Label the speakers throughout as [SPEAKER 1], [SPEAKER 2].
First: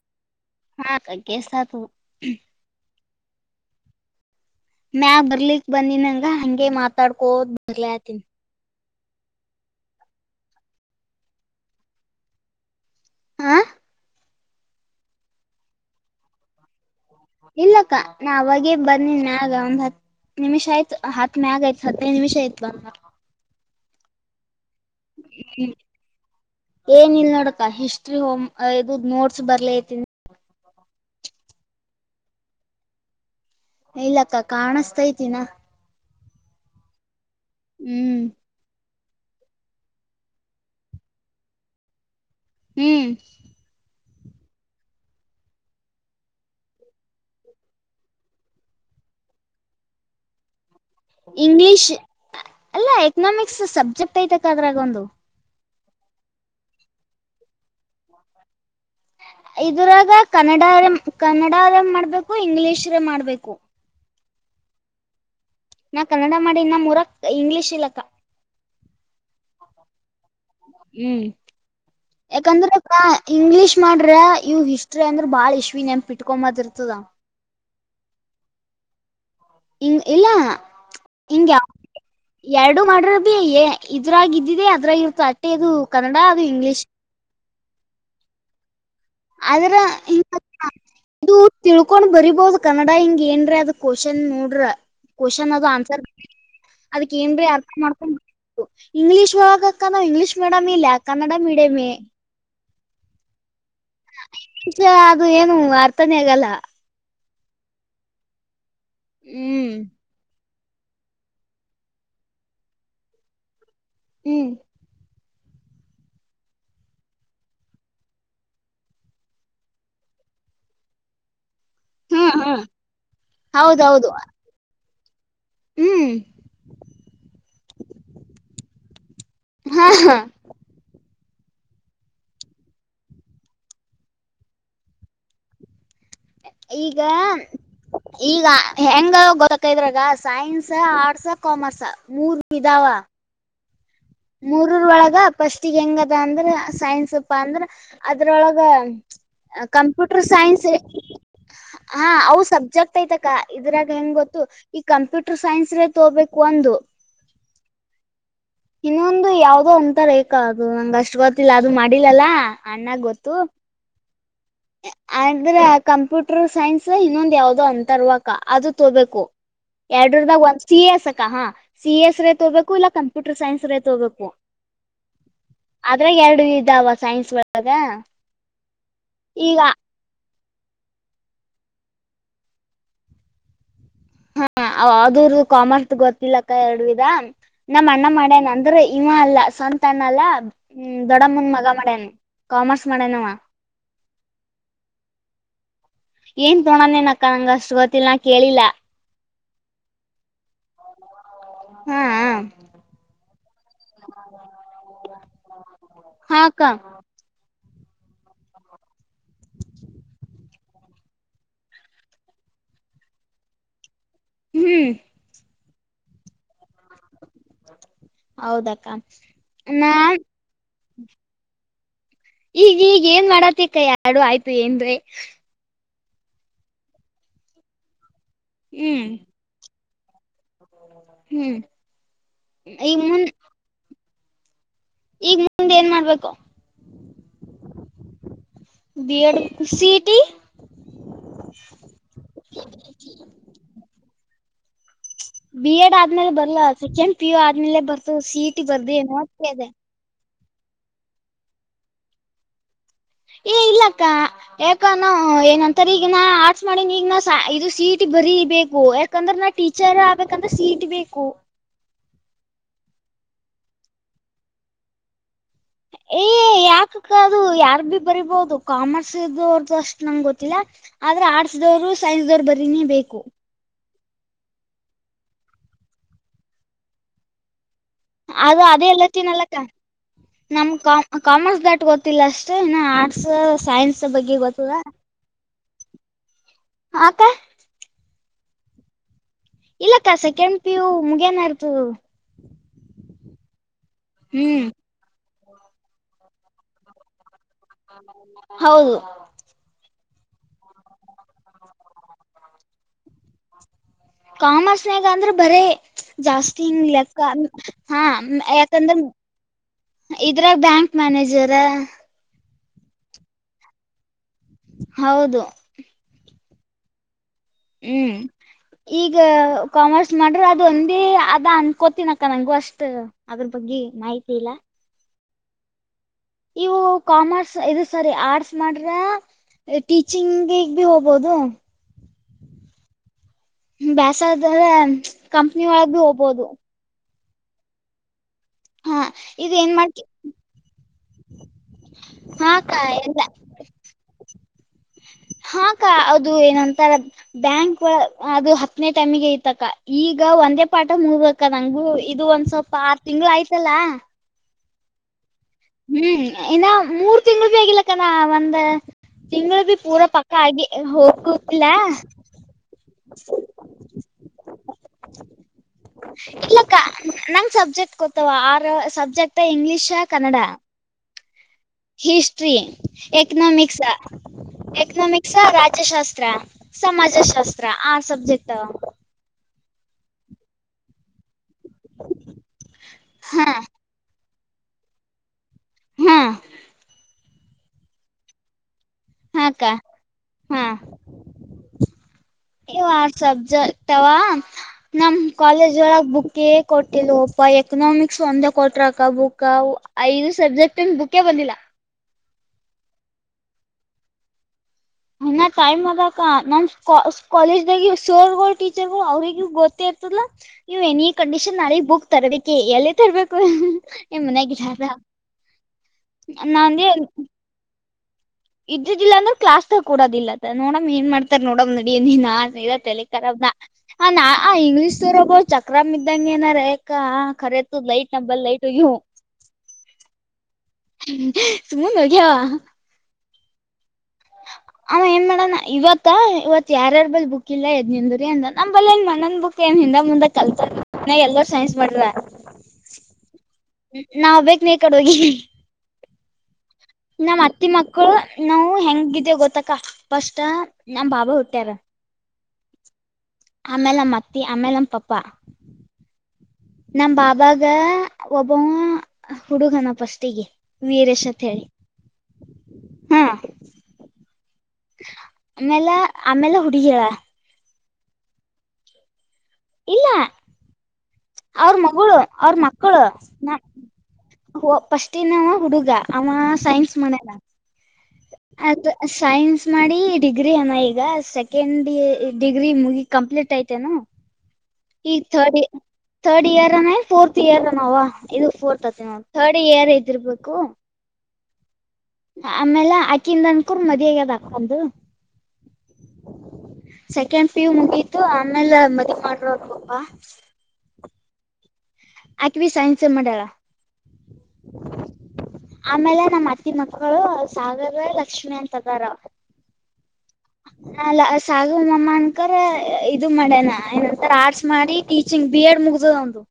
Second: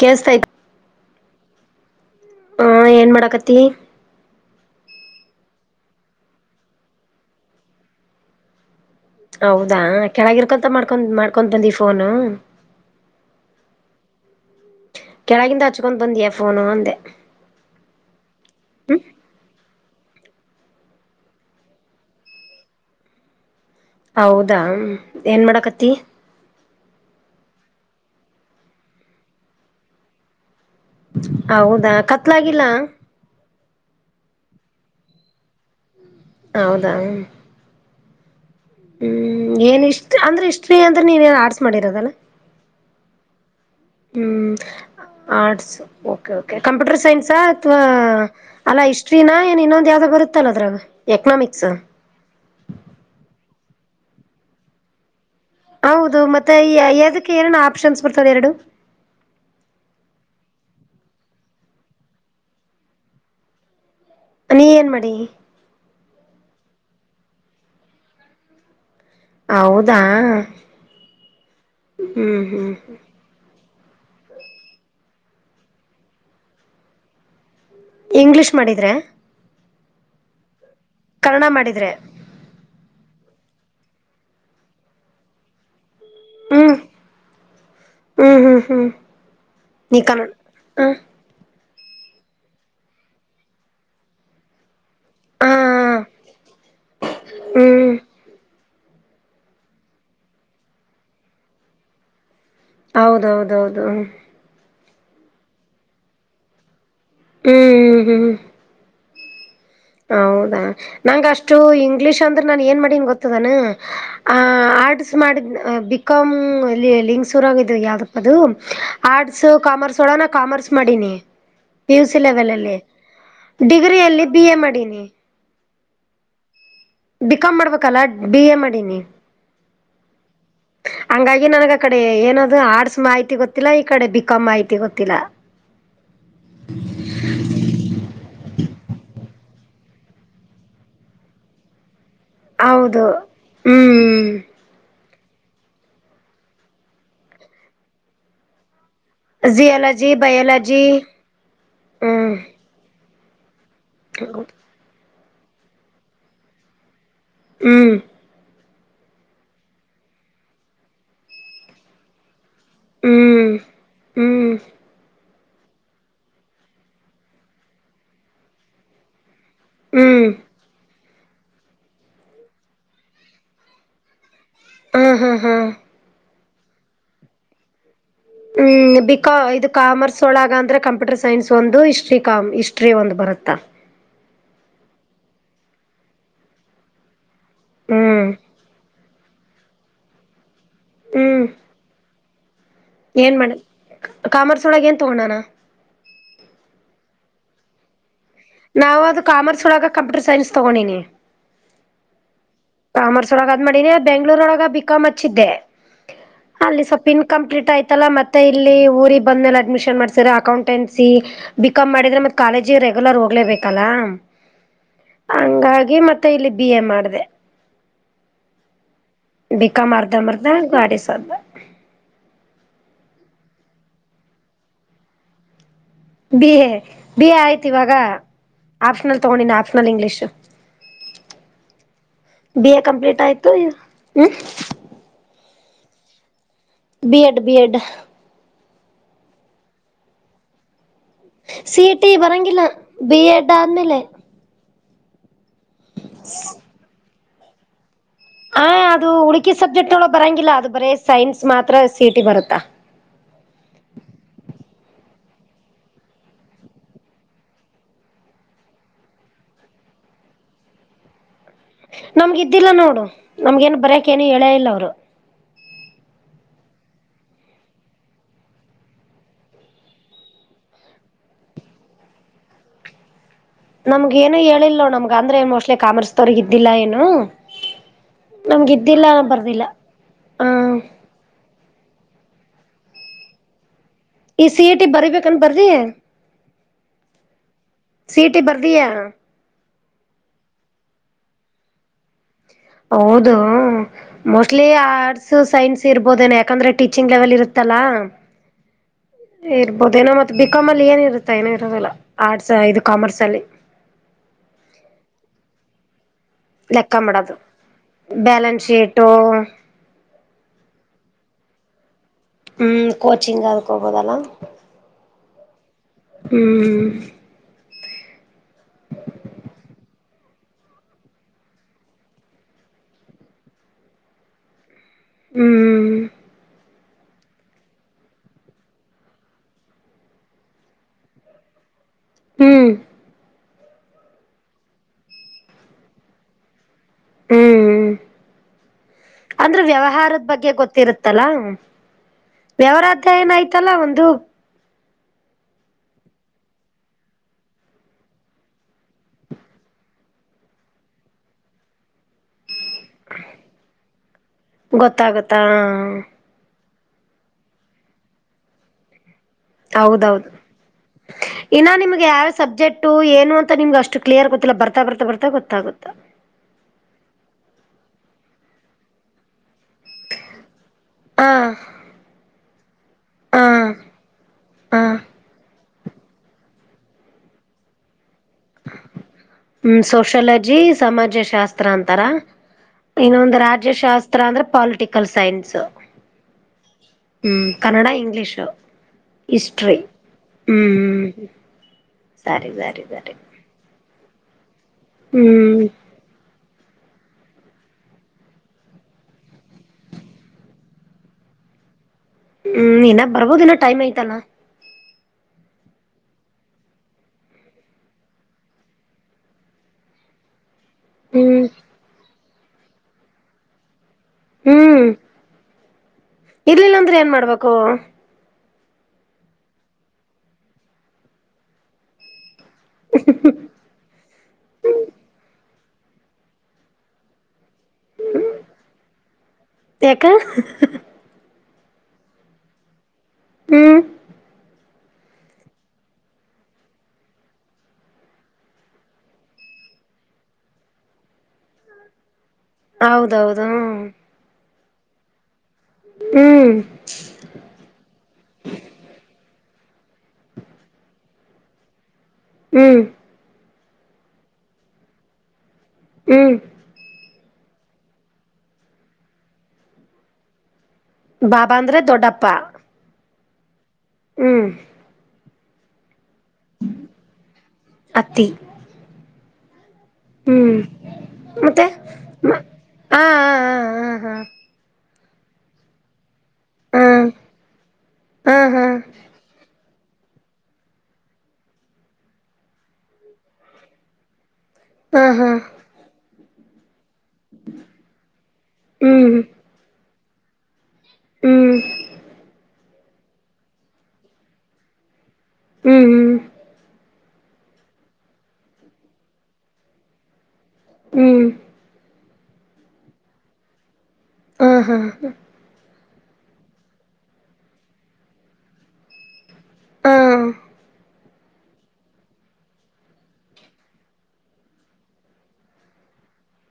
[SPEAKER 1] ಕೆಲ್ಸಾತೈತಾ?
[SPEAKER 2] ಹಾ ಅಕ್ಕ ಕೆಲ್ಸಾತದ.
[SPEAKER 1] ಹ ಏನ್ ಮಾಡಾಕತಿ
[SPEAKER 2] ಮ್ಯಾಗ ಬರ್ಲಿಕ್ ಬಂದನೀ ಹಂಗ ಹಂಗೆ ಮಾತಾಡ್ಕೋದ ಬರಿಲಾತೀನಿ.
[SPEAKER 1] ಹೌದಾ ಕೆಳಗಿರ್ಕೊಂತ ಮಾಡ್ಕೊ ಮಾಡ್ಕೊತ ಬಂದಿ ಫೋನು
[SPEAKER 2] ಹಾ
[SPEAKER 1] ಕೆಳಗಿಂದ ಹಚ್ಕೊಂಡ್ ಬಂದಿಯಾ ಫೋನು ಅಂದೆ.
[SPEAKER 2] ಇಲ್ಲಕ್ಕ ನಾ ಅವಾಗೇ ಬಂದನಿ ಮ್ಯಾಗ ಒಂದ ಹತ್ತ ನಿಮಿಷ ಆಯ್ತು ಹತ ಮ್ಯಾಗ ಆಯ್ತು ಹದಿನೈದು ನಿಮಿಷ ಆಯ್ತ್ ಬಂದ.
[SPEAKER 1] ಹೌದಾ ಏನ್ ಮಾಡಕತ್ತಿ?
[SPEAKER 2] ಏನಿಲ್ಲ ನೋಡಾಕ್ಕ ಹಿಸ್ಟ್ರಿ ಹೋಮ್ ಇದ ನೋಟ್ಸ್ ಬರ್ಲೇತಿನಿ.
[SPEAKER 1] ಹೌದಾ ಕತ್ಲಾಗಿಲ್ಲ?
[SPEAKER 2] ಇಲ್ಲಕ್ಕ ಕಾಣಸ್ತೈತಿ ಇನ್ನ.
[SPEAKER 1] ಹೌದಾ
[SPEAKER 2] ಹ್ಮ್
[SPEAKER 1] ಹ್ಮ್ ಏನ್ ಇಷ್ಟ ಅಂದ್ರೆ ಇಷ್ಟ್ರಿ ಅಂದ್ರೆ ನೀನ್ೇನ್ ಆರ್ಟ್ಸ್ ಮಾಡಿರೋದಲ್ಲ
[SPEAKER 2] ಹ್ಮ್
[SPEAKER 1] ಹ್ಮ್ ಆರ್ಟ್ಸ್ ಕಂಪ್ಯೂಟರ್ ಸೈನ್ಸ್ ಅಥವಾ ಅಲ್ಲ ಹಿಸ್ಟ್ರಿನ ನ್ ಇನ್ನೊಂದು ಯಾವ್ದ ಬರುತ್ತಲ್ಲ ಅದ್ರಾಗ ಎಕನಾಮಿಕ್ಸ್
[SPEAKER 2] ಇಂಗ್ಲಿೀಷ್ ಅಲ್ಲ ಎಕನಾಮಿಕ್ಸ್ ಸಬ್ಜೆಕ್ಟ್ ಐತಕ್ದ್ರಾಗೊಂದು
[SPEAKER 1] ಹೌದು ಮತ್ತೆ ಅದಕ್ಕೆ ಏನನ ಆಪ್ಷನ್ಸ್ ಬರ್ತದೆ ಎರಡು
[SPEAKER 2] ಇದರಾಗ ಕನ್ನಡ ಕನ್ನಡರೇ ಮಾಡ್ಬೇಕು ಇಂಗ್ಲಿೀಷ್ರೇ ಮಾಡ್ಬೇಕು
[SPEAKER 1] ನೀ ಏನ್ ಮಾಡಿ
[SPEAKER 2] ನಾ ಕನ್ನಡ ಮಾಡಿ ನ ಮುರಕ್ ಇಂಗ್ಲಿೀಷ್ ಇಲಕ್ಕ
[SPEAKER 1] ಹೌದಾ
[SPEAKER 2] ಹ್ಮ್
[SPEAKER 1] ಹ್ಮ್ ಹ್ಮ್
[SPEAKER 2] ಯಾಕಂದ್ರೆ ಇಂಗ್ಲಿಷ್ ಮಾಡ್ರೆ ಇವ್ ಹಿಸ್ಟ್ರಿ ಅಂದ್ರೆ ಬಾಳ್ ಇಶ್ವಿ ನೆನ್ಪ ಇಟ್ಕೊಂಬದ್ ಇರ್ತದ
[SPEAKER 1] ಇಂಗ್ಲೀಷ್ ಮಾಡಿದರೆೆ
[SPEAKER 2] ಹ ಇಲ್ಲ
[SPEAKER 1] ಕಣ ಮಾಡಿದ್ರೆ
[SPEAKER 2] ಎಡು ಮಾಡ್ರ ಭೀ ಇದ್ರಾಗ ಇದ್ದಿದೆ ಅದ್ರಾಗಿ ಇರುತ ಅಟ್ಟೆ ಅದು ಕನ್ನಡ ಅದು
[SPEAKER 1] ಹ್ಮ್
[SPEAKER 2] ಇಂಗ್ಲೀಷ್
[SPEAKER 1] ಹ್ಮ್ ಹ್ಮ್ ಹ್ಮ್
[SPEAKER 2] ಅದ್ರ
[SPEAKER 1] ನೀ ಕನ್ನಡ ಹ
[SPEAKER 2] ತಿಳ್ಕೊಂಡ್ ಬರಿಬೋದು ಕನ್ನಡ ಹಿಂಗ ಏನ್ರ ಅದ ಕ್ವಶನ್ ನೋಡ್ರ
[SPEAKER 1] ಹ
[SPEAKER 2] ಕ್ವಶನ್ ಅದು ಆನ್ಸರ್ ಅದಕ್ಕ ಏನ್ೀ ಅರ್ಥ
[SPEAKER 1] ಹ್ಮ್
[SPEAKER 2] ಮಾಡ್ಕೊಂಡ್ ಇಂಗ್ಲಿೀಷ್ ಒಳಗಕ್ಕ ನ ಇಂಗ್ಲಿೀಷ್ ಮೀಡಿಯಮ ಇಲ್ಲ ಕನ್ನಡ ಮೀಡಿಯಮೇ
[SPEAKER 1] ಹೌದೌದೌದು
[SPEAKER 2] ಅದು ಏನು ಅರ್ಥನ ಆಗಲ್ಲ
[SPEAKER 1] ಹ್ಮ್ ಹ್ಮ್ ಹ್ಮ್
[SPEAKER 2] ಹ್ಮ್
[SPEAKER 1] ಹೌದಾ ನಂಗ ಅಷ್ಟು ಇಂಗ್ಲಿೀಷ್ ಅಂದ್ರೆ ನಾನ್ ಏನ್ ಮಾಡನ್ ಗೊತ್ತದಾನ
[SPEAKER 2] ಹ್ಮ್
[SPEAKER 1] ಮಾಡ ಬ ಕ್ ಲಿಂಗಕ್ುರ ಯಾವ ಅ ಆರ್ಟ್ಸ್ ಕಾಮರ್ಸ್ ಒ ಾನ ಕಾಮರ್ಸ್ ಮಾಡೀನಿ ಪ ಯುಸ
[SPEAKER 2] ಹ್ಮ್
[SPEAKER 1] ಲೆವೆಲ್
[SPEAKER 2] ಹ್ಮ್
[SPEAKER 1] ಅಲ್ಲಿ
[SPEAKER 2] ಹೌದೌದು
[SPEAKER 1] ಡಿಗ್ರಿಿಯಲ್ಲಿ ಬಿ ಎ ಮಾಡೀಿನಿ
[SPEAKER 2] ಹ್ಮ್
[SPEAKER 1] ಬಿಕಾಮ್ ಮಾಡ್ಬೇಕಲ್ಲ ಬಿ ಎ ಮಾಡಿನಿ
[SPEAKER 2] ಹಾ ಹಾ
[SPEAKER 1] ಹಂಗಾಗಿ ನನ್ಗ ಅ ಕಡೆ ಏನಾದ ಆರ್ಟ್ಸ್ ಮಾಹಿತಿ ಗೊತ್ತಿಲ್ಲ ಈ ಕಡೆ ಬಿಕಾಮ್ ಮಾಹಿತಿ ಗೊತ್ತಿಲ್ಲ
[SPEAKER 2] ಈಗ ಈಗ ಹೆಂಗ ಗೊತ್ತಕ ಇದ್ರಾಗ ಸೈನ್ಸ್ ಆರ್ಟ್ಸ್ ಕಾಮರ್ಸ್ ಮೂರು ಇದಾವ
[SPEAKER 1] ಹೌದು ಹ್ಮ್
[SPEAKER 2] ಮೂರರ ಒಳಗ ಫಸ್ಟಗ್ ಹೆಂಗದ ಅಂದ್ರ ಸೈನ್ಸಪ್ಪ ಅಂದ್ರ ಅದ್ರೊಳಗ
[SPEAKER 1] ಜಿಯಾಲಜಿ
[SPEAKER 2] ಕಂಪ್ಯೂಟರ್ ಸೈನ್ಸ್
[SPEAKER 1] ಬಯಾಲಜಿ
[SPEAKER 2] ಹಾ
[SPEAKER 1] ಹ್ಮ್
[SPEAKER 2] ಅ ಸಬ್ಜೆಕ್ಟ್ ಗತಯತಕ ಇದ್ರಾಗ ಹೆಂಗ್ ಗೊತ್ತು ಈ ಕಂಪ್ಯೂಟರ್ ಸೈನ್ಸ್ೇ ತೋಬೇಕು ಒಂದು
[SPEAKER 1] ಹ್ಮ್
[SPEAKER 2] ಇನ್ನೊಂದು ಯಾವ್ದೋ ಅಂತಾರ ಕಾ ಅದು ನಂಗ ಅಷ್ಟ್ ಗೊತ್ತಿಲ್ಲ ಅದು ಮಾಡಿಲ್ಲಲ್ಲ ಅ್ಣಾಗ ಗೊತ್ತು
[SPEAKER 1] ಹ್ಮ್ ಹ್ಮ್
[SPEAKER 2] ಆದ್ರೆ ಕಂಪ್ಯೂಟರ್ ಸೈನ್ಸ್ ಇನ್ನೊಂದ ಯಾವ್ದೋ ಅಂತರ್ವಕ್ಕ ಅದು ತೋಬೇಕು ಎರಡರ
[SPEAKER 1] ಹ್ಮ್
[SPEAKER 2] ಬಾಗ ಒಂದ್ ಸಿ ಎಸ್ ಅಕ ಹಾ ಸಿ ಎಸ್ ರೈ ತ ಹೋ್ಬೇಕು ಇಲ್ಲಾ ಕಂಪ್ಯೂಟರ್ ಸೈನ್ಸ್ ರೈ ತ ಹೋ್ಬೇಕು
[SPEAKER 1] ಹಾ ಹಾ ಹಾ
[SPEAKER 2] ಆದ್ರಾಗ ಎರಡು ಇದಾವ ಸೈನ್ಸ್ ಒಳಗ
[SPEAKER 1] ಹ್ಮ್ ಬಿಕಾ
[SPEAKER 2] ಈಗ
[SPEAKER 1] ಇದು ಕಾಮರ್ಸ್ ಸೊಳಗ ಅಂದ್ರೆ ಕಂಪ್ಯೂಟರ್ ಸೈನ್ಸ್ ಒಂದು ಹ್ಟ್ರಿ ಕ ಹ್ಟ್ರಿ ಒಂದು ಬರುತ್ತಾ
[SPEAKER 2] ಹಾ ಅರು ಕಾಮರ್ಸ್ ಗೊತ್ತಿಲ್ಲಕ್ಕ ಎರಡು ವಿಧ ನಮ್ಮ್ ಅಣ್ಣ
[SPEAKER 1] ಹ್ಮ್
[SPEAKER 2] ಮಾಡ್ಯನ್ ಅಂದ್ರ ಇವ ಅಲ್ಲ ಸಂತ ಅಣ್ಣ ಅಲ್ಲ ಹ್ಮ
[SPEAKER 1] ಹ್ಮ್
[SPEAKER 2] ದೊಡ್ಡಮ್ಮನ್ ಮಗ ಮಾಡೇನು
[SPEAKER 1] ಏನ್ ಮಾಡ ಕಾಮರ್ಸೊಳಗೆ ಏನ್ ತಗೋಡಣ.
[SPEAKER 2] ಏನ್ ತೋಗೊಂಡಾನೇನ ಅಕ್ಕ ನಂಗ ಅಷ್ಟು ಗೊತ್ತಿಲ್ಲ ನ ಕೇಳಿಲ್ಲಾ.
[SPEAKER 1] ನಾವು ಅದು ಕಾಮರ್ಸ್ ಒಳಗ ಕಂಪ್ಯೂಟರ್ ಸೈನ್ಸ್ ತಗೊಂಡಿನಿ.
[SPEAKER 2] ಹಾ
[SPEAKER 1] ಕಾಮರ್ಸ್ ಒಳಗ ಮಾಡಿ ಬೆಂಗ್ಗಳೂರ ಒಳಗ ಬಿಕಾಂ ಹಚ್ಚಿದ್ದೆ
[SPEAKER 2] ಹಾ ಅಕ್ಕ
[SPEAKER 1] ಅಲ್ಲಿ ಸ್ವಲ್ಪ ಇನ್ಕಂಪ್ಲೀಟ್ ಆಯ್ತು ಮತ್ತೆ ಇಲ್ಲಿ ಊರಿಗೆಗ್ ಬಂದ ಮೇಲೆ ಅಡ್ಮಿಶನ್ ಮಾಡ್ಸಾರೆ ಅಕೌಂಟೆನ್ಸಿ ಬಿಕಾಮ್ ಮಾಡಿದ್ರೆ ಮತ್ತೆ ಕಾಲೇಜಿ ಇ ರೆಗ್ಯುಲರ್ ಹೋಗ್ಲೇಬೇಕಲ್ಲ
[SPEAKER 2] ಹ್ಮ್
[SPEAKER 1] ಹಂಗಾಗಿ ಮತ್ತೆ ಇಲ್ಲಿ ಬಿ ಎ ಮಾಡ್ದೇ.
[SPEAKER 2] ಹೌದಕ್ಕ
[SPEAKER 1] ಬಿಕಾ
[SPEAKER 2] ನಾ
[SPEAKER 1] ಮರ್ದ ಮರ್ದ ಗಾಡಿ ಸಾಲ್ಪ.
[SPEAKER 2] ಈಗ ಈಗ ಏನ್ ಮಾಡತಿಕ್ಕ ಎರಡು ಆಯ್ತು ಏನ್
[SPEAKER 1] ಬಿ ಎ ಬಿ ಎ ಆಯ್ತ ಇವಾಗ
[SPEAKER 2] ಹ್ಮ್
[SPEAKER 1] ಆಪ್ಷನಲ್ ತಗೊಂಡಿನಿ ಆಪ್ಷನಲ್ ಇಂಗ್ಲಿಷು.
[SPEAKER 2] ಹ್ಮ್
[SPEAKER 1] ಬಿ ಎ
[SPEAKER 2] ಈಗ
[SPEAKER 1] ಕಂಪ್ಲೀಟ್
[SPEAKER 2] ಮುಂದ್
[SPEAKER 1] ಆಯ್ತು ಈಗ ಹ್ಮ್
[SPEAKER 2] ಮುಂದೆ ಏನ್ ಮಾಡ್ಬೇಕು.
[SPEAKER 1] B Ed B Ed
[SPEAKER 2] B Ed CET
[SPEAKER 1] C T ಬರಂಗಿಲ್ಲ ಬಿ ಎಡ್ ಆದ್ಮೇಲೆ.
[SPEAKER 2] ಬಿ ಎಡ್ ಆದ್ಮೇಲೆ ಬರ್ಲಾ ಸೆಕೆಂಡ್ ಪಿ ಯು ಆದ್ಮೇಲೆ ಬರ್
[SPEAKER 1] ಹ ಅದು ಹಡುಕಿ ಸಬ್ಜೆಕ್ಟ್ನಳ ಬರಂಗಿಲ್ಲ ಅದು ಬರೀ ಸೈನ್ಸ್ ಮಾತ್ರ ಸಿಟಿ ಬರುತ್ತಾ.
[SPEAKER 2] ಏ ಇಲ್ಲ ಅಕ್ಕ ಯಾಕ ನಾ ಏನಂತಾರೆ ಈಗ ನ ಆರ್ಟ್ಸ್ ಮಾಡಿ ಈಗ ನ ಇದು ಸಿಇಟಿ. ಬರೀ ಬೇಕು ಯಾಕಂದ್ರ ನಾ ಟೀಚರ್ ಆಗ್ಬೇಕಂದ್ರೆ ಸೀಟ್ ಬೇಕು.
[SPEAKER 1] ನಮ್ಗ ಇದ್ದಿಲ್ಲ ನೋಡು ನಮ್ಗ ಏನ್ ಬರೆಯಕ ಏನ ಹೇಳೇ ಇಲ್ಲ ಅವ್ರು
[SPEAKER 2] ಏ ಯಾಕಕದು ಯಾರ್ ಬಿ ಬರಿಬಹುದು ಕಾಮರ್ಸ್ ಇದು ಅವ್ರ್ದು ಅಷ್ಟ್ ನಂಗ ಗೊತ್ತಿಲ್ಲ. ಆದ್ರೆ ಆರ್ಟ್ಸ್ ದವ್ರು ಸೈನ್ಸ್ ದವ್ರು ಬರೀನೇ ಬೇಕು.
[SPEAKER 1] ನಮ್ಗ ಏನು ಹೇಳಿಲ್ಲೋ ನಮ್ಗ ಅಂದ್ರೆ ಮೋಸ್ಟ್ಲಿ ಕಾಮರ್ಸ್ ದವ್ರಗ ಇದ್ದಿಲ್ಲ ಏನು.
[SPEAKER 2] ಅದು
[SPEAKER 1] ನಮ್ಗ
[SPEAKER 2] ಅದೇ
[SPEAKER 1] ಇದ್ದಿಲ್ಲ
[SPEAKER 2] ಎಲ್ಲತ್ತಿನಲ್ಲಕ್ಕ
[SPEAKER 1] ಬರ್ದಿಲ್ಲ ಹ
[SPEAKER 2] ನಮ ಕ ಕಾಮರ್ಸ್ ದಾ ಗೊತ್ತಿಲ್ಲ ಅಷ್ಟೇ ಇನ್ನು ಆರ್ಟ್ಸ್ ಸೈನ್ಸ್ ಬಗ್ಗೆ
[SPEAKER 1] ಈ ಸಿ
[SPEAKER 2] ಗೊತ್ತದ
[SPEAKER 1] ಇಟ ಬರಬೇಕನ್ ಬರ್ದಿ
[SPEAKER 2] ಹ ಅಕ್ಕ
[SPEAKER 1] ಸೀಟಿಗೆ ಬರ್ದ್ಯಾ
[SPEAKER 2] ಇಲ್ಲ ಸೆಕೆಂಡ್ ಪೀ ಯು ಮುಗಿಯನ ಇರ್ತದ
[SPEAKER 1] ಹೌದು ಮೋಸ್ಟ್ಲಿ ಆರ್ಟ್ಸ್ ಸೈನ್ಸ್ ಇರ್ಬೋದ ನ ಯಾಕಂದ್ರೆ ಟೀಚಿಂಗ್ ಲೆವೆಲ್ ಇರುತ್ ತ್ತಲ
[SPEAKER 2] ಹೌದು
[SPEAKER 1] ಇರ್ಬೋದೇನೋ ಮತ್ತೆ. ಬಿಕಾಮ್ ಅಲ್ಲಿ ಏನ ಇರುತ್ತ ಏನ ಇರೋದಲ್ಲ ಆರ್ಟ್ಸ್ ಇದು ಕಾಮರ್ಸ್ ಅಲ್ಲಿ.
[SPEAKER 2] ಕಾಮರ್ಸ್ನ್ಗ ಅಂದ್ರೆ ಬರೇ ಜಾಸ್ತಿ ಹಿಂಗ್ ಲೆಕ್ಕ ಹಾ
[SPEAKER 1] ಬ್ಯಾಲೆನ್ಸ್
[SPEAKER 2] ಯಾಕಂದ್ರೆ
[SPEAKER 1] ಶೀಟು
[SPEAKER 2] ಇದ್ರಾಗ ಬ್ಯಾಂಕ್ ಮ್ಯಾನೇಜರ
[SPEAKER 1] ಹ್ಮ್ ಕೋಚಿಂಗ್ ಅದಕ ಹಬೋದಲ್ಲ
[SPEAKER 2] ಹೌದು
[SPEAKER 1] ಹ್ಮ್
[SPEAKER 2] ಹ್ಮ್ ಈಗ ಕಾಮರ್ಸ್ ಮಾಡ್ರೆ ಅದು ಒಂದ ಅದ ಅನ್ಕೋತಿನಕ್ಕ ನಂಗಗು ಅಷ್ಟ ಅದ್ರ ಬಗ್ ಗೆ ಮಾಹತಿ ಇಲ್ಲ
[SPEAKER 1] ಹ್ಮ್
[SPEAKER 2] ನೀವು ಕಾಮರ್ಸ್ ಇದು ಸರಿ ಆರ್ಟ್ಸ್ ಮಾಡ್ರೆ ಟೀಚಿಂಗ್ಗ್ ಭ ಹೋಗ್ಬೋದು
[SPEAKER 1] ಹ್ಮ್
[SPEAKER 2] ಬ್ಯಾಸ ಇದ್ದ್ರೆ ಕಂಪ್ನಿ ಒಳಗು ಹೋಗ್ಬೋದು.
[SPEAKER 1] ಹ್ಮ್
[SPEAKER 2] ಹಾ ಇದ
[SPEAKER 1] ಅಂದ್ರೆ
[SPEAKER 2] ಏನ್ ಮಾಡ್ತಿ
[SPEAKER 1] ವ್ಯವಹಾರದ ಬಗ್ಗೆ ಗೊತ್ತಿರುತ್ತೆ. ತ್ತಲಾ
[SPEAKER 2] ಹಾಕ್ಕ
[SPEAKER 1] ಯಾವರಾದ
[SPEAKER 2] ಎಲ್ಲ
[SPEAKER 1] ಏನಾಯ್ತಲ್ಲ ಒಂದು
[SPEAKER 2] ಹಾ ಅಕ್ಕ ಅದು ಏನಂತಾರ ಬ್ಯಾಂಕ್ ಅದು ಹತ್ತನೇ ಟೈಮಿಗೆ ಇತ ಅಕ್ಕ ಈಗ ಒಂದೇ ಪಾಠ ಮುಗಬೇಕದಂಗು ಇದು ಒಂದ್ ಸ್ವಲ್ಪ ಆರ್ ತಿಂಗ್ಗಳು ಆಯ್ತಲ್ಲ
[SPEAKER 1] ಗೊತ್ತಾಗುತ್ತೆ
[SPEAKER 2] ಹ್ಮ್ ಇನ್ನ ಮೂರ್ ತಿಂಗಗಳು ಆಗಿಲ್ಲಕ್ಕನಾ ಒಂದ ತಿಂಗಳ ಬಿ ಪೂರ
[SPEAKER 1] ಹೌದೌದು
[SPEAKER 2] ಪಕ್ಕ ಆಗಿ ಹೋಗುತ್ತಿಲ್ಲ
[SPEAKER 1] ಇನ್ನ ನಿಮ್ಗೆ ಯಾವ ಸಬ್ಜೆಕ್ಟ್ ಏನು ಅಂತ ನಿಮಗೆ ಅಷ್ಟು ಕ್ಲಿಯರ್ ಗೊತ್ತಿಲ್ಲ ಬರ್
[SPEAKER 2] ಇಲ್ಲ ಅಕ್ಕ ನಂಗ ಸಬ್ಜೆಕ್ಟ ಗುತ್ತವ ಆರ ಸಬ್ಜೆಕ್ಟ ಇಂಗ್ಲಿಷ್ ಕನ್ನಡ
[SPEAKER 1] ಹಾ
[SPEAKER 2] ಹಿಸ್ಟ್ರಿ
[SPEAKER 1] ಹಾ
[SPEAKER 2] ಎಕನಾಮಿಕ್ಸ್
[SPEAKER 1] ಹಾ
[SPEAKER 2] ಎಕನಾಮಿಕ್ಸ್ ಅದು ಮೇಲೆ ಸಂಖ್ಯೆ ಶಾಸ್ತ್ರ ಸಮಾಜಶಾಸ್ತ್ರ ಆರು ಸಬ್ಜೆಕ್ಟ್
[SPEAKER 1] ಹ್ಮ ಸೋಶಾಲಜಿ ಸಮಾಜ ಶಾಸ್ತ್ರ ಅಂತಾರ ಇನ್ನೊಂದು
[SPEAKER 2] ಹಾ
[SPEAKER 1] ರಾಜ್ಯಶಾಸ್ತ್ರ ಹತ್ರ ಅಂದ್ರೆ ಪಾಲಿಟಿಕಲ್ ಸೈನ್ಸ್
[SPEAKER 2] ಹಾ
[SPEAKER 1] ಹ್ಮ್ ಕನ್ನಡ ಇಂಗ್ಲೀಷು
[SPEAKER 2] ಹಾಕ್ಕ
[SPEAKER 1] ಹಿಸ್ಟ್ರಿ ಹ್ಮ್ ಹ್ಮ
[SPEAKER 2] ಇವು ಆರು ಸಬ್ಜೆಕ್ಟ್ವಾ ನಮ್
[SPEAKER 1] ಹ್ಮ್
[SPEAKER 2] ಕಾಲೇಜ್ ಒಳಗ್ ಬುಕ್ ಕೊಟ್ಟಲ್ ಅಪ್ಪ ಎಕನಾಮಿಕ್ಸ್ ಒಂದೇ ಕೊಟ್ರಕ ಬುಕ್ ಐದು ಸಬ್ಜೆಕ್ಟ್ ಇನ್ ಬುಕೇ ಬಂದಿಲ್ಲ
[SPEAKER 1] ಹ್ಮ್ ಎನ್ ಬರ್ಬೋದ ಇನ್ನ ಟೈಮ್ ಐ್ತಲ್ಲ
[SPEAKER 2] ಇನ್ನು ಟೈಮ್ ಅದ ಅಕ್ಕ ನಮ್ ಕಾಲೇಜ್ಗ ಶೋರ್ಗಳು ಟೀಚರ್ಗಳು ಅವ್ರಿಗ ಗೊತ್ತೇ ನೀವ್ ಎನಿ
[SPEAKER 1] ಹ್ಮ್
[SPEAKER 2] ಕಂಡೀಷನ್ ನಾಳೆ ಬುಕ್ ತರ್ಬೇಕಕ್ಕೆ ಎಲ್ಲ ತರ್ಬೇಕು ಮ್ಮನೆಗ ಜದ
[SPEAKER 1] ಇರ್ಲಿಲ್ಲಾಂದ್ರೆ ಏನ್ ಮಾಡ್ಬೇಕು
[SPEAKER 2] ಇದ್ದುದಿಲ್ಲ ಅಂದ್ರ ಕ್ಲಾಸ್ ತಗ ಕಡದಿಲ್ಲ ನೋಡಮ್ ಏನ್ ಮಾಡ್ತಾರ್ ನೋಡಮ್ ನಡಡಿ ನೀಿ ನಾನ್ ಈಗ ತಲಿ ಕರಬ್ ಇಂಗ್ಲೀಷ್ ತ ರೋಗ ಚ ಕ್ರಮ್ ಇದ್ದಂಗ ಏನಾರಕ್ಕಾಖರ ನಂಬಲೇ ಲೈಟ್ ಹೋಗ್ಯ
[SPEAKER 1] ಯಾಕ
[SPEAKER 2] [unintelligible] ಸುಮ್ಮು ಹೋಗುವ
[SPEAKER 1] ಹ್ಮ್
[SPEAKER 2] ಅವ ಏನ್ ಮಾಡಣ ಇವತ್ತ ಇವತ್ ಯಾರ್ಯಾರ್ ಬಲ್ ಬುಕ್ ಇಲ್ಲ ಎದ್ ನಿಂದ್ರರಿ ಅಂದ ನಮ್ಲ್ನ್ ಮ್ ಬುಕ್ ಏನ್ ಹಿಂದ ಮುಂದಾಗ ಕಲ್ತ ಎಲ್ಲ ಸೈನ್ಸ್ ಮಾಡ್ರ
[SPEAKER 1] ಹೌದೌ ಹೌದೌ ಹ್ಮ್
[SPEAKER 2] ಇಕ್ಕಡೆ ಹೋಗೆ
[SPEAKER 1] ಹ್ಮ್
[SPEAKER 2] ನಮ್ಮ್ ಅತ್ತಿ ಮಕ್ಕಳು ನಾವು ಹೆಂಗಿದ ಗೊತ್ತ ಫಸ್ಟ್ ನಮ್ಮ ಬಾಬಾ ಹುಟ್ಟ್ಯಾರ
[SPEAKER 1] ಹ್ಮ್
[SPEAKER 2] ಆಮೇಲೆ ನಮ್ಮ ಅತ್ತಿ ಆಮೇಲೆ ನಮ್ಮ ಪಪ್ಪ
[SPEAKER 1] ಹ್ಮ್
[SPEAKER 2] ನಮ್ಮ ಬಾಬಾಗ ಒಬ್ಬ ಹುಡುಗನ ಫಸ್ಟಿಗೆ ವೀರೇಶ್ ಅಂತ
[SPEAKER 1] ಬಾಬಾ
[SPEAKER 2] ಹೇಳಿ
[SPEAKER 1] ಅಂದ್ರೆ ದೊಡ್ಡಪ್ಪ
[SPEAKER 2] ಹಾ
[SPEAKER 1] ಹ್ಮ್
[SPEAKER 2] ಆಮೇಲೆ ಹುಡುಗಿಯರು
[SPEAKER 1] ಅತ್ತಿ
[SPEAKER 2] ಇಲ್ಲ
[SPEAKER 1] ಹ್ಮ್ ಮತ್ತೆ
[SPEAKER 2] ಅವ್ರ ಮಗಗಳು ಅವ್ರ ಮಕ್ಕಳು
[SPEAKER 1] ಹಾ
[SPEAKER 2] ನಮ್
[SPEAKER 1] ಹಾ ಹಾ
[SPEAKER 2] [unintelligible] ಫಸ್ಟಿನ ಹುಡುಗ ಅವ ಸೈನ್ಸ್ ಮನನ
[SPEAKER 1] ಹಾ ಹಾ
[SPEAKER 2] ಅದು
[SPEAKER 1] ಹಾ
[SPEAKER 2] ಸೈನ್ಸ್ ಮಾಡಿ ಡಿಗ್ರಿ ಅನಾ ಈಗ ಸೆಕೆಂಡ್ ಡಿಗ್ರಿ ಮುಗಿ ಕಂಪ್ಲೀಟ್ ಐತೆೇನು ಈ
[SPEAKER 1] ಹಾ
[SPEAKER 2] ಥರ್ಡ್ ಥರ್ಡ್ ಇಯರ್ ಅನೇ ಫೋರ್ತ್ ಇಯರ್ ನಾವ ಇದು ಫೋರ್ತ್ ತಿ
[SPEAKER 1] ಹ್ಮ್
[SPEAKER 2] ನ ಥರ್ಡ್ ಇಯರ್ ಇದಿರ್ಬೇಕು
[SPEAKER 1] ಹ್ಮ್
[SPEAKER 2] ಆಮೇಲೆ ಆಕಿಂದ ಅನ್ಕೂರ್ ಮದಿಯಗ ಅದ್ ಹಾಕಂದುು.
[SPEAKER 1] ಹ್ಮ್ ಹ್ಮ್
[SPEAKER 2] ಸೆಕೆಂಡ್ ಪಿೂ ಮುಗೀತು ಆಮೇಲೆ ಮದ್ ಮಾಡ್ರೋ ಪಪಾ
[SPEAKER 1] ಹ್ಮನ್
[SPEAKER 2] ಆಕ್ವಿ ಸೈನ್ಸ ಮಾಡಾಳ
[SPEAKER 1] ಹಾ ಹಾ ಹಾ
[SPEAKER 2] ಆಮೇಲೆ ನಮ್ಮ್ ಅತ್ತಿ ಮಕ್ಕಳು ಸಾಗರ ಲಕ್ಷ್ಮಿ ಅಂತದಾರ
[SPEAKER 1] ಹಾ
[SPEAKER 2] ನ ಸಾಗು ಮಾಮ್ಮ ಅನ್ಕರ ಇದು ಮಾಡ್ಯನಾ ಏನಂತ ಆರ್ಟ್ಸ್ ಮಾಡಿ ಟೀಚಿಂಗ್ ಬಿ ಎಡ್ ಮುಕ್ ಬೂದಂತು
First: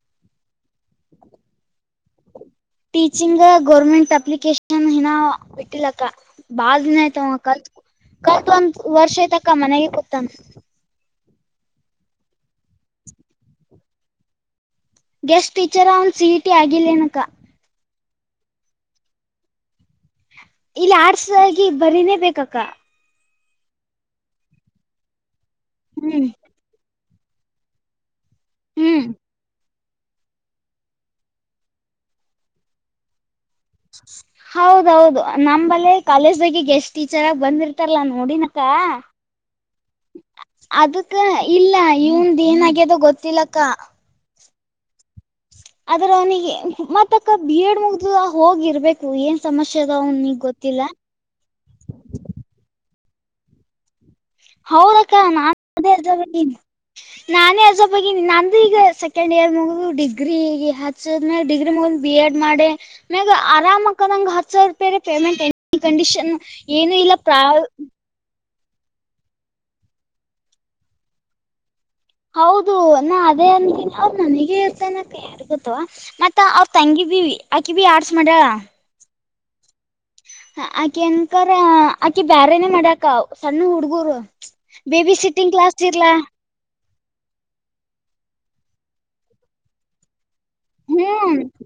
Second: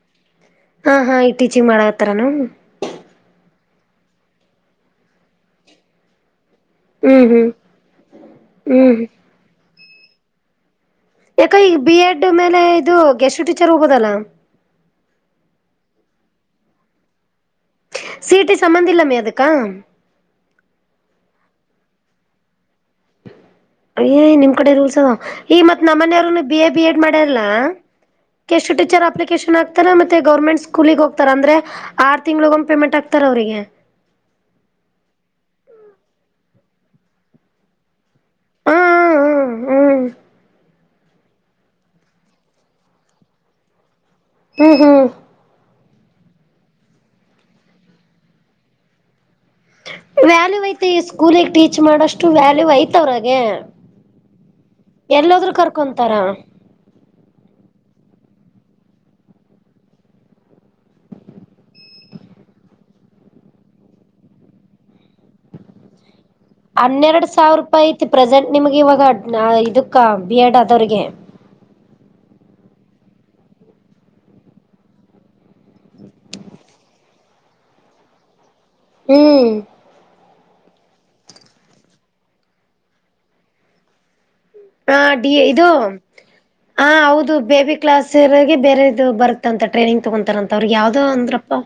[SPEAKER 1] ಹಾ ಹಾ ಈ ಟೀಚಿಂಗ್ ಮಾಡತಾರನು
[SPEAKER 2] ಟೀಚಿಂಗ್ ಗೌರ್ಮೆಂಟ್ ಅಪ್ಲಿಕೇಶನ್ ಹಿನ ಬಿಟ್ಟಲಕ್ಕ ಬಾಳ ದಿನ
[SPEAKER 1] ಹ್ಮ್
[SPEAKER 2] ಆಯ್ತವ
[SPEAKER 1] ಹ್ಮ್
[SPEAKER 2] ಕಲ್ತ್ ಕಲ್ತ್ ಒಂದ್
[SPEAKER 1] ಹ್ಮ್
[SPEAKER 2] ವರ್ಷ ಯತಕ್ಕ ಮನೆಗೆ ಕೂತನ್.
[SPEAKER 1] ಯಾಕ ಈಗ್ ಬಿ ಎಡ್ ಮೇಲೆ ಇದು ಗೆಷ್ಟು ಟೀಚರ್ ಹೋಗೋದಲ್ಲ
[SPEAKER 2] ಗೆಸ್ಟ್ ಟೀಚರ ಅವನ್ ಸಿ ಇ ಟಿ ಆಗಿಲ್ಲೇನಕ್ಕ
[SPEAKER 1] ಸಿಇಟಿ ಸಮಂದಿಲ್ಲಮಿ ಅದಕ್ಕ
[SPEAKER 2] ಇಲ್ಲ ಆರ್ಟ್ಸ್ದಗಿ ಬರೀಲೆಬೇಕಕ್ಕ
[SPEAKER 1] ಅಯ್ಯಯ್ ನಿಮ್ ಕಡೆ ರೂಲ್ಸ್ ಅದ ಈ ಮತ್
[SPEAKER 2] ಹ್ಮ್
[SPEAKER 1] ನಮ್ಮನೆಯವರುನು ಬಿ ಎ ಬಿ ಎಡ್ ಮಾಡ್ಯಾರಲ್ಲ. ಗೆಸ್ಟ್
[SPEAKER 2] ಹ್ಮ್
[SPEAKER 1] ಟೀಚರ್ ಅಪ್ಲಿಕೇಶನ್ ಹಾಕ್ ತರ ಮತ್ತೆ ಗೌರ್ಮೆಂಟ್ ಸ್ಕೂಲಿಗ್ ಹೋಗ್ತರ್ ಅಂದ್ರೆ ಆರು ತಿಂಗಳ ಓಮ್ ಪೇಮೆಂಟ್ ಆಗ್ತಾರ್ ಅವ್ರಿಗೆ.
[SPEAKER 2] ಹೌದೌದು ನಂಬಲ್ಲೆ ಕಾಲೇಜ್ ದಾಗಿ ಗೆಸ್ಟ್ ಟೀಚರ್ ಆಗಿ ಬಂದಿರ್ತಾರಲ್ಲ. ನೋಡಿನಕ್ಕ
[SPEAKER 1] ಹಾ ಹ್ಮ
[SPEAKER 2] ಅದು ಕ್ಕ ಇಲ್ಲ ಯುಂದ್ ಏನಾಗಿದ್ಯೋ ಗೊತ್ತಿಲ್ಲ ಅಕ್ಕ
[SPEAKER 1] ಹ್ಮ್ ಹ್ಮ್
[SPEAKER 2] ಆದ್ರ ಅವ್ನಿಗೆ ಮತ್ತಕ್ಕ ಬಿ ಎಡ್ ಮುಗ್ದದ ಹೋಗಿರ್ಬೇಕು ಏ
[SPEAKER 1] ವ್ಯಾಲ್ಯೂ ಐತೆ ಈ ಸ್ಕೂಲಿಗೆ ಟೀಚ್ ಮಾಡಷ್ಟು ವ್ಯಾಲ್ಯೂ ಐತ್ ಅವ್ರಾಗೆ
[SPEAKER 2] ಹೌದಕ್ಕ
[SPEAKER 1] ಎಲ್ಲೋದ್ರು
[SPEAKER 2] ನಾನು ಅದೆ
[SPEAKER 1] ಕರ್ಕೊಂತಾರ
[SPEAKER 2] ಹೇಳ್ತಾದಿನ್ ನಾನೇ ಅಜೊಬ್ಬಗಿ ನಂದು ಈಗ ಸೆಕೆಂಡ್ ಇಯರ್ ಮುಗ್ದ್ ಡಿಗ್ರಿ ಈಗ ಹಚ್ದದ್ಮೇಲ್ ಡಿಗ್ರಿ ಮುಗ್ದ್ ಬಿ ಎಡ್ ಮಾಡಿ ನಂಗ್ ಆರಾಮಕ್ಕನಂಗ್ ಹತ್ ಸಾವಿರ ರೂಪಾಯಿ ಪೇಮೆಂಟ್ ಕಂಡೀಷನ್. ಏನು ಇಲ್ಲ
[SPEAKER 1] ಹನ್ನೆರಡು ಸಾವಿರ
[SPEAKER 2] ಪ್ರಾವ
[SPEAKER 1] ರೂಪಾಯಿ ಐತಿ ಪ್ರೆಸೆಂಟ್ ನಿಮಗ್ ಇವಾಗ ಆ ಇದಕ್ಕ ಬಿ ಎಡ್ ಆದವ್ರಿಗೆ
[SPEAKER 2] ಹೌದು ನಾ ಅದೇ ಅಂತೀನಿ ಅವ್ರ್ ನನಿಗೆ ಇರ್ತನ ಯಾರ್ಗೊತ್ತು ಮತ್ತ ಅವ್ರ್ ತಂಗಿ ಬಿ ವಿ ಆಕಿವಿ ಆರ್ಟ್ಸ್ ಮಾಡ್ಯಳ
[SPEAKER 1] ಹ್ಮ್
[SPEAKER 2] ಹ ಆಕೆ ಅನ್ಕರ ಆಕಿ ಬ್ಯಾರೆನ ಮಾಡ್ಯಾಕ ಸಣ್ಣು ಹುಡ್ಗೂರು ಬೇಬಿ ಸಿಟ್ಟಿಂಗ್ ಕ್ಲಾಸ್ ಸೇರ್ಲಾ
[SPEAKER 1] ಹಾ ಹೌದು ಬೇಬಿ ಕ್ಲಾಸೋರಿಗೆ ಬೇರೆ ಇದು ಬರುತ್ತ ಅಂತ ಟ್ರೈನಿಂಗ್ ತಗೊಂತಾರಂತ್ ಅವ್ರಿಗೆ ಯಾವ್ದೋ
[SPEAKER 2] ಹ್ಮ್
[SPEAKER 1] ಅಂದ್ರಪ್ಪ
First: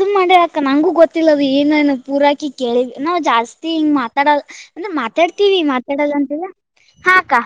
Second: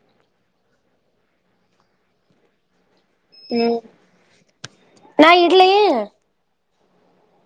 [SPEAKER 2] ಅದುನ್ ಮಾಡಿ ಅಕ ನಂಗೂ ಗೊತ್ತಿಲ್ಲ ಅದು ಏನು ಏನು ಪೂರಾಕಿ ಕೇಳಿವಿ. ನಾವ್ ಜಾಸ್ತಿ
[SPEAKER 1] ಹ್ಮ್
[SPEAKER 2] ಹಿಂಗ್ ಮಾತಾಡಲ್ ಅಂದ್ರೆ
[SPEAKER 1] ನಾ
[SPEAKER 2] ಮಾತಾಡ್ತೀವಿ
[SPEAKER 1] ಇಡ್ಲಿ
[SPEAKER 2] ಮಾತಾಡಲ್ಲ ಅಂತಲ್ಲ ಹಾ ಅಕ್ಕ